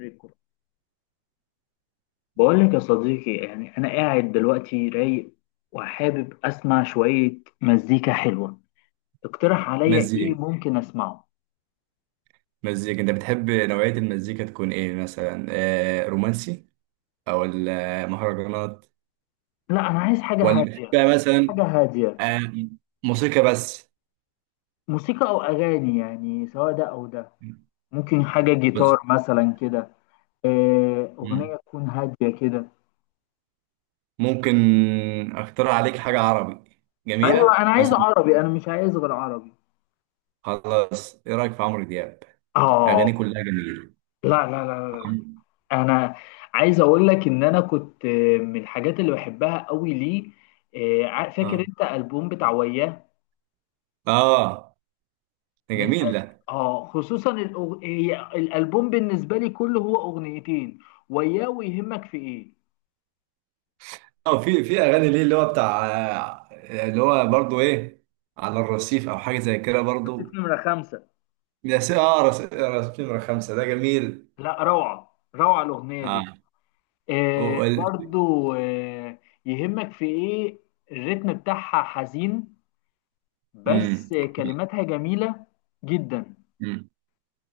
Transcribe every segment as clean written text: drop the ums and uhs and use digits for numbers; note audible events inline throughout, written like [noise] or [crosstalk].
ريكورد. بقول لك يا صديقي، يعني انا قاعد دلوقتي رايق وحابب اسمع شوية مزيكا حلوة. اقترح عليا ايه مزيكا ممكن اسمعه؟ مزيكا انت بتحب نوعية المزيكا تكون ايه مثلا؟ رومانسي، او المهرجانات، لا، انا عايز حاجة ولا هادية. بتحبها حاجة مثلا؟ هادية. آه. موسيقى بس موسيقى او اغاني، يعني سواء ده او ده. ممكن حاجة جيتار بس مثلا كده. مم. اغنية تكون هادية كده. ممكن اقترح عليك حاجة عربي ايوه، جميلة انا عايز مثلا. عربي، انا مش عايز غير عربي. خلاص، ايه رأيك في عمرو دياب؟ اه. اغانيه كلها جميلة. لا لا لا لا. عم- انا عايز اقول لك ان انا كنت من الحاجات اللي بحبها قوي ليه. فاكر اه. انت البوم بتاع وياه؟ اه. ده من جميل ده. اه خصوصا هي الالبوم بالنسبه لي كله هو اغنيتين: وياه، ويهمك في ايه. اه. في اغاني ليه اللي هو بتاع، اللي هو برضو ايه، على الرصيف او حاجة زي كده رصيف برضو. نمرة 5. ده نمرة خمسة ده جميل. لا، روعه روعه الاغنيه دي. اه. آه، وال... برضو، آه. يهمك في ايه، الريتم بتاعها حزين مم. بس كلماتها جميله جدا. مم.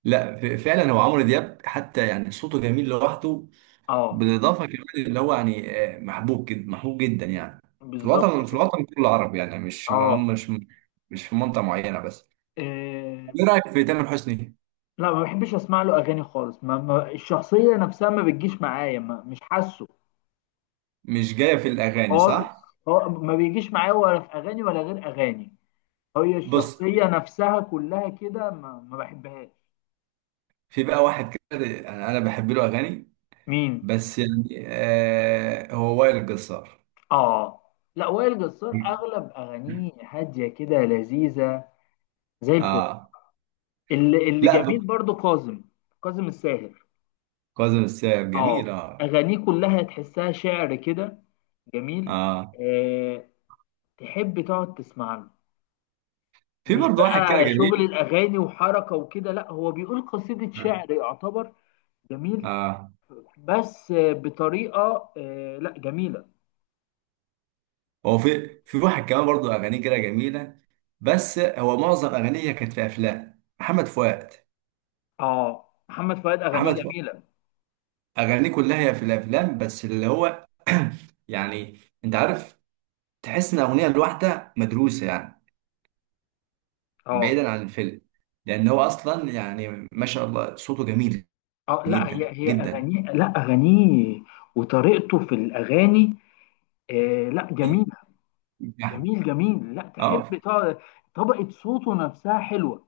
لا، فعلا هو عمرو دياب، حتى يعني صوته جميل لوحده. اه، بالاضافه كمان اللي هو يعني محبوب جدا، محبوب جدا يعني. في بالظبط الوطن في كده، الوطن كله عربي، يعني مش اه. م- مش مش في منطقه معينه بس. آه، ايه رايك في تامر حسني؟ لا، ما بحبش اسمع له اغاني خالص، ما الشخصيه نفسها ما بتجيش معايا، ما، مش حاسه. مش جايه في الاغاني، خالص. صح؟ هو ما بيجيش معايا ولا في اغاني ولا غير اغاني، هي بص، الشخصيه نفسها كلها كده ما بحبهاش. في بقى واحد كده، انا بحب له اغاني، مين؟ بس يعني هو وائل الجسار. اه. لا، وائل جسار اغلب اغانيه هاديه كده، لذيذه زي الفل. اه. اللي لا، جميل برضو كاظم. كاظم الساهر. كاظم الساهر اه. جميل. اه. اغانيه كلها تحسها شعر كده، جميل. اه. آه، تحب تقعد تسمع له. في مش برضه واحد كده بقى شغل جميل. الاغاني وحركه وكده، لا، هو بيقول قصيده اه. شعر يعتبر، جميل. آه. بس بطريقه، لا، جميله. هو في واحد كمان برضه اغانيه كده جميله، بس هو معظم اغانيه كانت في افلام محمد فؤاد. اه، محمد فؤاد اغانيه محمد فؤاد جميله. اغانيه كلها هي في الافلام، بس اللي هو [clears throat] يعني انت عارف، تحس ان الاغنيه الواحده مدروسه يعني، اه. بعيدا عن الفيلم، لان هو اصلا يعني ما شاء الله صوته جميل اه، لا، هي جدا هي جدا اغانيه، لا اغانيه وطريقته في الاغاني، لا، جميله. يعني. جميل جميل، لا، تحب اه. طبقه صوته نفسها حلوه.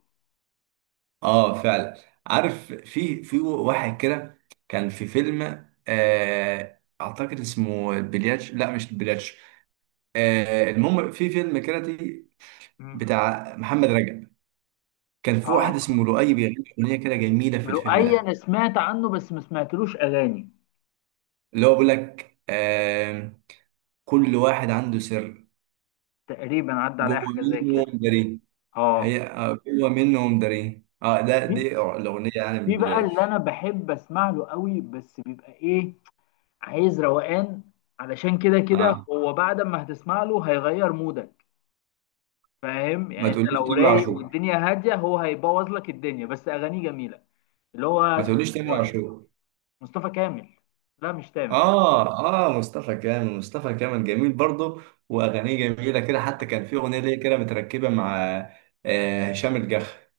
اه. فعلا. عارف، في واحد كده كان في فيلم، اعتقد اسمه بلياتش. لا، مش بلياتش. المهم، في فيلم كاراتي مم. بتاع محمد رجب. كان في اه، واحد اسمه لؤي بيغني اغنيه كده جميله في الفيلم لؤي ده، انا سمعت عنه بس ما سمعتلوش اغاني. اللي هو بيقول لك كل واحد عنده سر، تقريبا عدى عليا جوه حاجه زي كده، منهم داري. اه. هي جوه منهم داري. اه، ده في دي الاغنيه يعني من في بقى البدايه. اللي انا بحب اسمع له قوي بس بيبقى ايه، عايز روقان، علشان كده كده اه. هو بعد ما هتسمع له هيغير مودك. فاهم ما يعني، انت تقوليش لو تامر رايق عاشور. والدنيا هاديه هو هيبوظ لك الدنيا، بس اغانيه جميله. اللي هو ما اسمه تقوليش تامر آه، عاشور. مصطفى كامل، لا مش تامر. اه. اه. مصطفى كامل. مصطفى كامل جميل برضه، واغانيه جميله كده، حتى كان في اغنيه ليه كده متركبه مع هشام الجح.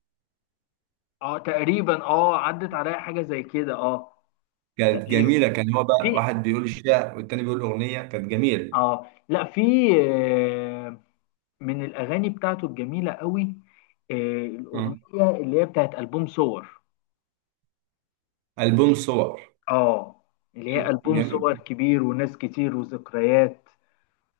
اه، تقريبا، اه، عدت عليا حاجه زي كده، اه، كانت تقريبا. جميله. كان هو بقى في. واحد بيقول الشعر والتاني بيقول اغنيه، كانت جميله. اه، لا، في، آه، من الاغاني بتاعته الجميله قوي، آه، مم. الاغنيه اللي هي بتاعت البوم صور. البوم صور اه، اللي هي ألبوم صور جميل. كبير وناس كتير وذكريات،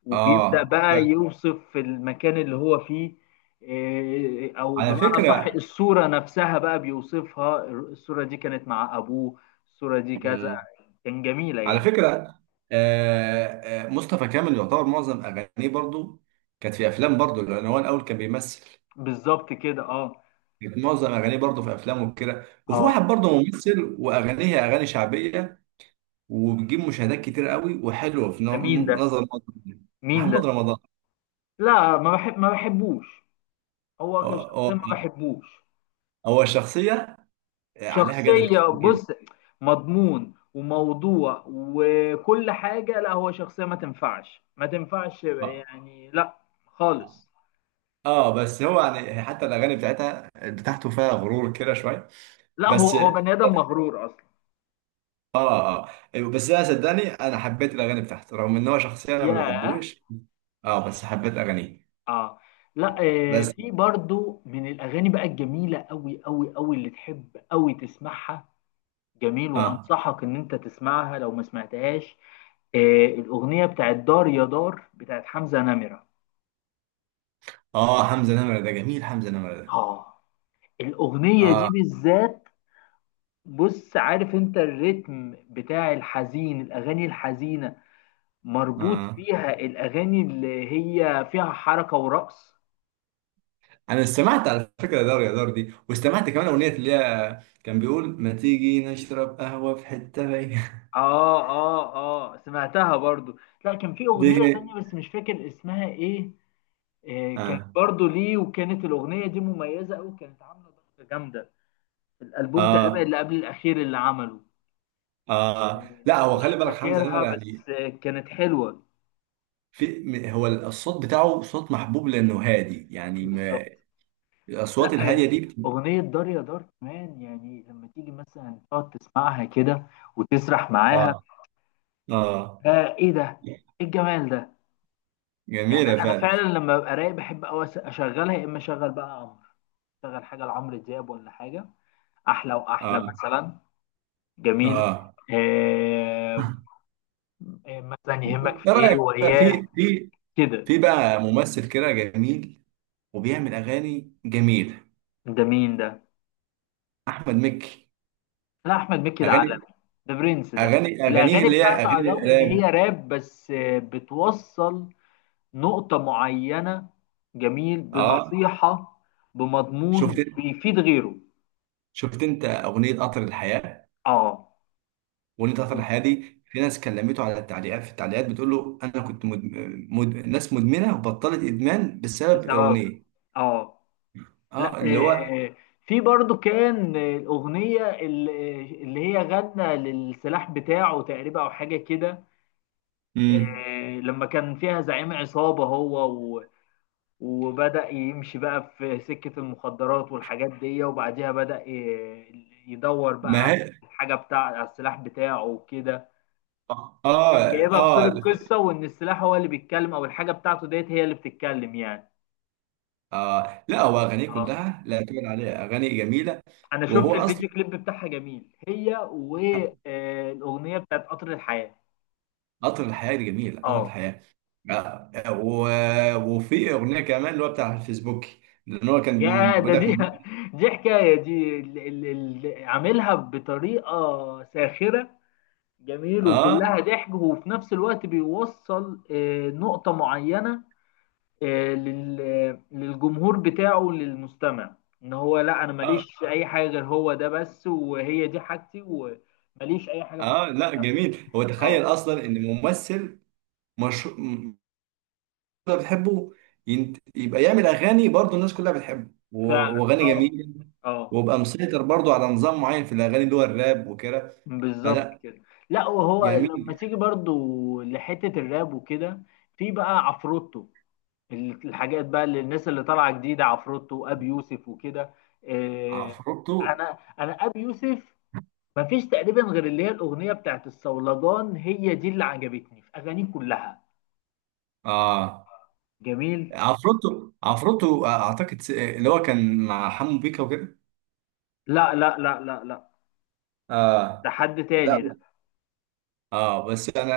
وبيبدأ اه. بقى يوصف المكان اللي هو فيه. او على بمعنى صح، فكره. الصورة نفسها بقى بيوصفها، الصورة دي كانت مع ابوه، الصورة دي كذا، مم. كان جميلة على يعني. فكره. آه. آه. مصطفى كامل يعتبر معظم اغانيه برضه كانت في افلام برضه، لان هو الاول كان بيمثل. بالظبط كده، اه. كانت معظم اغانيه برضه في افلام وكده، وفي اه. واحد برضه ممثل واغانيه اغاني شعبيه، وبتجيب مشاهدات كتير قوي وحلوه. في ده مين ده؟ نظر مين ده؟ محمد رمضان. لا، ما بحب، ما بحبوش، هو هو هو كشخصيا ما بحبوش. هو شخصيه عليها جدل شخصية كتير بص، جدا. مضمون وموضوع وكل حاجة، لا، هو شخصية ما تنفعش، ما تنفعش اه. يعني، لا، خالص. بس هو يعني حتى الاغاني بتاعتها بتاعته فيها غرور كده شويه. لا، هو بس. هو اه. بني آدم مغرور أصلا. اه. آه. بس انا صدقني، انا حبيت الاغاني بتاعته رغم ان هو شخصيه انا ما ياه. بحبوش. اه. بس حبيت اغانيه. اه. لا، بس. في برضو من الأغاني بقى الجميلة أوي أوي أوي اللي تحب أوي تسمعها، جميل، اه. وأنصحك إن أنت تسمعها لو ما سمعتهاش. آه، الأغنية بتاعت دار يا دار بتاعت حمزة نمرة. اه. حمزه نمره ده جميل. حمزه نمره ده. اه، الأغنية دي اه. بالذات، بص، عارف انت الريتم بتاع الحزين، الاغاني الحزينه مربوط آه. فيها الاغاني اللي هي فيها حركه ورقص. انا استمعت على فكره دار يا دار دي، واستمعت كمان اغنيه اللي هي كان بيقول ما تيجي نشرب قهوه في حته رايقه. اه اه اه، سمعتها برضو. لا، كان في [laughs] دي اغنيه تانية بس مش فاكر اسمها ايه. آه، كانت اه. برضو ليه، وكانت الاغنيه دي مميزه قوي، كانت عامله ضجه جامده في الالبوم تقريبا اه. اللي قبل الاخير اللي عمله. اه. آه، لا، هو مش خلي بالك حمزه فاكرها نمره يعني بس آه كانت حلوه. هو الصوت بتاعه صوت محبوب لانه هادي يعني، بالظبط. ما الاصوات لا، الهاديه دي أغنية دار يا دار كمان، يعني لما تيجي مثلا تقعد تسمعها كده وتسرح اه. معاها، اه. آه، إيه ده؟ إيه الجمال ده؟ يعني جميله أنا فعلا. فعلا لما ببقى رايق بحب أوي أشغلها، يا إما أشغل بقى عمرو، أشغل حاجة لعمرو دياب ولا حاجة أحلى اه. وأحلى مثلا. جميل. اه. آه. [laughs] مثلا يهمك في ايه إيه رايك بقى وإياه في، كده. في بقى ممثل كده جميل وبيعمل اغاني جميله، ده مين ده؟ احمد مكي. لا، أحمد مكي ده اغاني عالمي، ده برنس ده. اغانيه الأغاني اللي هي بتاعته على اغاني الرغم إن هي الالام. راب بس بتوصل نقطة معينة، جميل، اه. بنصيحة، شفت بمضمون بيفيد غيره. شفت انت اغنيه قطر الحياه؟ اه. اغنيه قطر الحياه دي، في ناس كلمته على التعليقات، في التعليقات بتقول له انا كنت ناس مدمنه وبطلت ادمان بسبب بسبب. اغنيه. اه. لا. اه. اللي هو آه. في برضو كان الأغنية اللي هي غنى للسلاح بتاعه تقريبا أو حاجة كده، امم لما كان فيها زعيم عصابة، هو و... وبدأ يمشي بقى في سكة المخدرات والحاجات دي، وبعديها بدأ يدور بقى ما على هي. الحاجة بتاع على السلاح بتاعه وكده، اه. اه. جايبها في صورة اه. قصة، وإن السلاح هو اللي بيتكلم أو الحاجة بتاعته ديت هي اللي بتتكلم يعني. آه. لا هو اغانيه اه. كلها، لا تقول عليها اغاني جميله. أنا شفت وهو اصلا الفيديو كليب بتاعها جميل، هي والأغنية بتاعت قطر الحياة. قطر الحياة دي جميل. قطر اه. الحياة. آه، آه، و... وفي أغنية كمان اللي هو بتاع الفيسبوك، لأن هو كان يا بيقول ده لك. دي، [laughs] دي حكاية، دي عاملها بطريقة ساخرة، جميل آه. وكلها ضحك، وفي نفس الوقت بيوصل نقطة معينة، للجمهور بتاعه، للمستمع، ان هو لا، انا آه. ماليش في اي حاجه غير هو ده بس، وهي دي حاجتي، وماليش اي حاجه في. آه. لا، جميل. هو تخيل اه أصلا إن ممثل مشهور كلها بتحبه، يبقى يعمل أغاني برضه الناس كلها بتحبه، و... فعلا، وأغاني اه. جميلة، اه ويبقى مسيطر برضه على نظام معين في الأغاني اللي هو الراب وكده. بالظبط فلا، كده. لا، وهو لما جميل. تيجي برضو لحته الراب وكده، في بقى عفروتو، الحاجات بقى اللي الناس اللي طالعه جديده، عفروتو وابي يوسف وكده، آه، عفروتو. انا انا ابي يوسف مفيش تقريبا غير اللي هي الاغنيه بتاعت الصولجان، هي دي اللي عجبتني في اغانيه كلها، آه جميل. عفروتو، أعتقد اللي هو كان مع حمو بيكا وكده. لا لا لا لا لا، ده اه. حد لا. تاني ده. اه. بس انا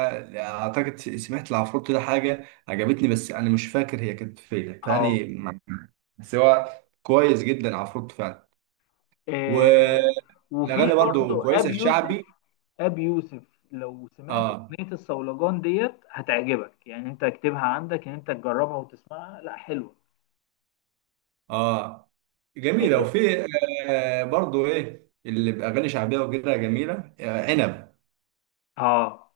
اعتقد سمعت العفروت ده حاجه عجبتني، بس انا مش فاكر هي كانت فين اه. تاني. بس هو كويس جدا عفروت فعلا، آه، وفي والاغاني برضو برضو كويسه، ابي يوسف، الشعبي. ابي يوسف لو سمعت اه. اغنيه الصولجان ديت هتعجبك، يعني انت اكتبها عندك ان انت تجربها وتسمعها، لا، حلوه. اه. جميله. اه وفي برضو ايه اللي باغاني شعبيه وكده جميله، عنب. اه.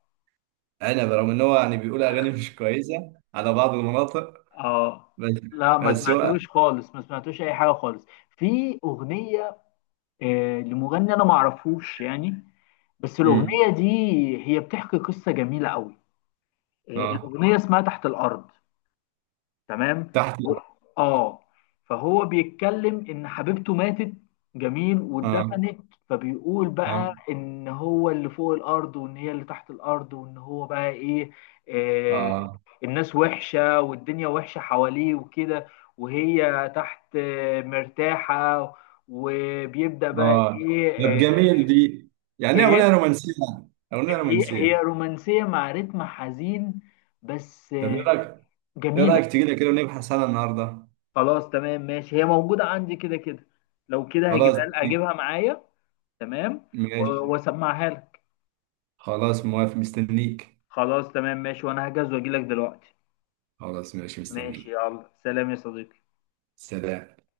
عنب رغم ان هو يعني بيقول اغاني مش كويسه على بعض المناطق، آه. بس. لا، ما بس هو سمعتلوش خالص، ما سمعتلوش اي حاجه خالص في اغنيه، لمغني انا ما اعرفوش يعني، بس الاغنيه امم دي هي بتحكي قصه جميله قوي، اه. الاغنيه اسمها تحت الارض. تمام. تحت. و. اه. فهو بيتكلم ان حبيبته ماتت، جميل، اه. واتدفنت، فبيقول بقى اه. ان هو اللي فوق الارض وان هي اللي تحت الارض، وان هو بقى ايه، آه، اه. الناس وحشه والدنيا وحشه حواليه وكده، وهي تحت مرتاحه، وبيبدأ بقى اه. طب ايه. آه، جميل دي. يعني ايه؟ ايه. اغنيه رومانسيه؟ اغنيه هي هي رومانسيه. رومانسيه مع رتم حزين بس، طب ايه رايك، جميله. تيجي لي كده ونبحث عنها النهارده؟ خلاص تمام ماشي، هي موجوده عندي كده كده، لو كده خلاص، هجيبها، اجيبها معايا. تمام. ماشي. واسمعها لك. خلاص، موافق، مستنيك. خلاص تمام ماشي، وانا هجهز واجي لك دلوقتي. خلاص، ماشي، ماشي، مستنيك. يلا سلام يا صديقي. سلام.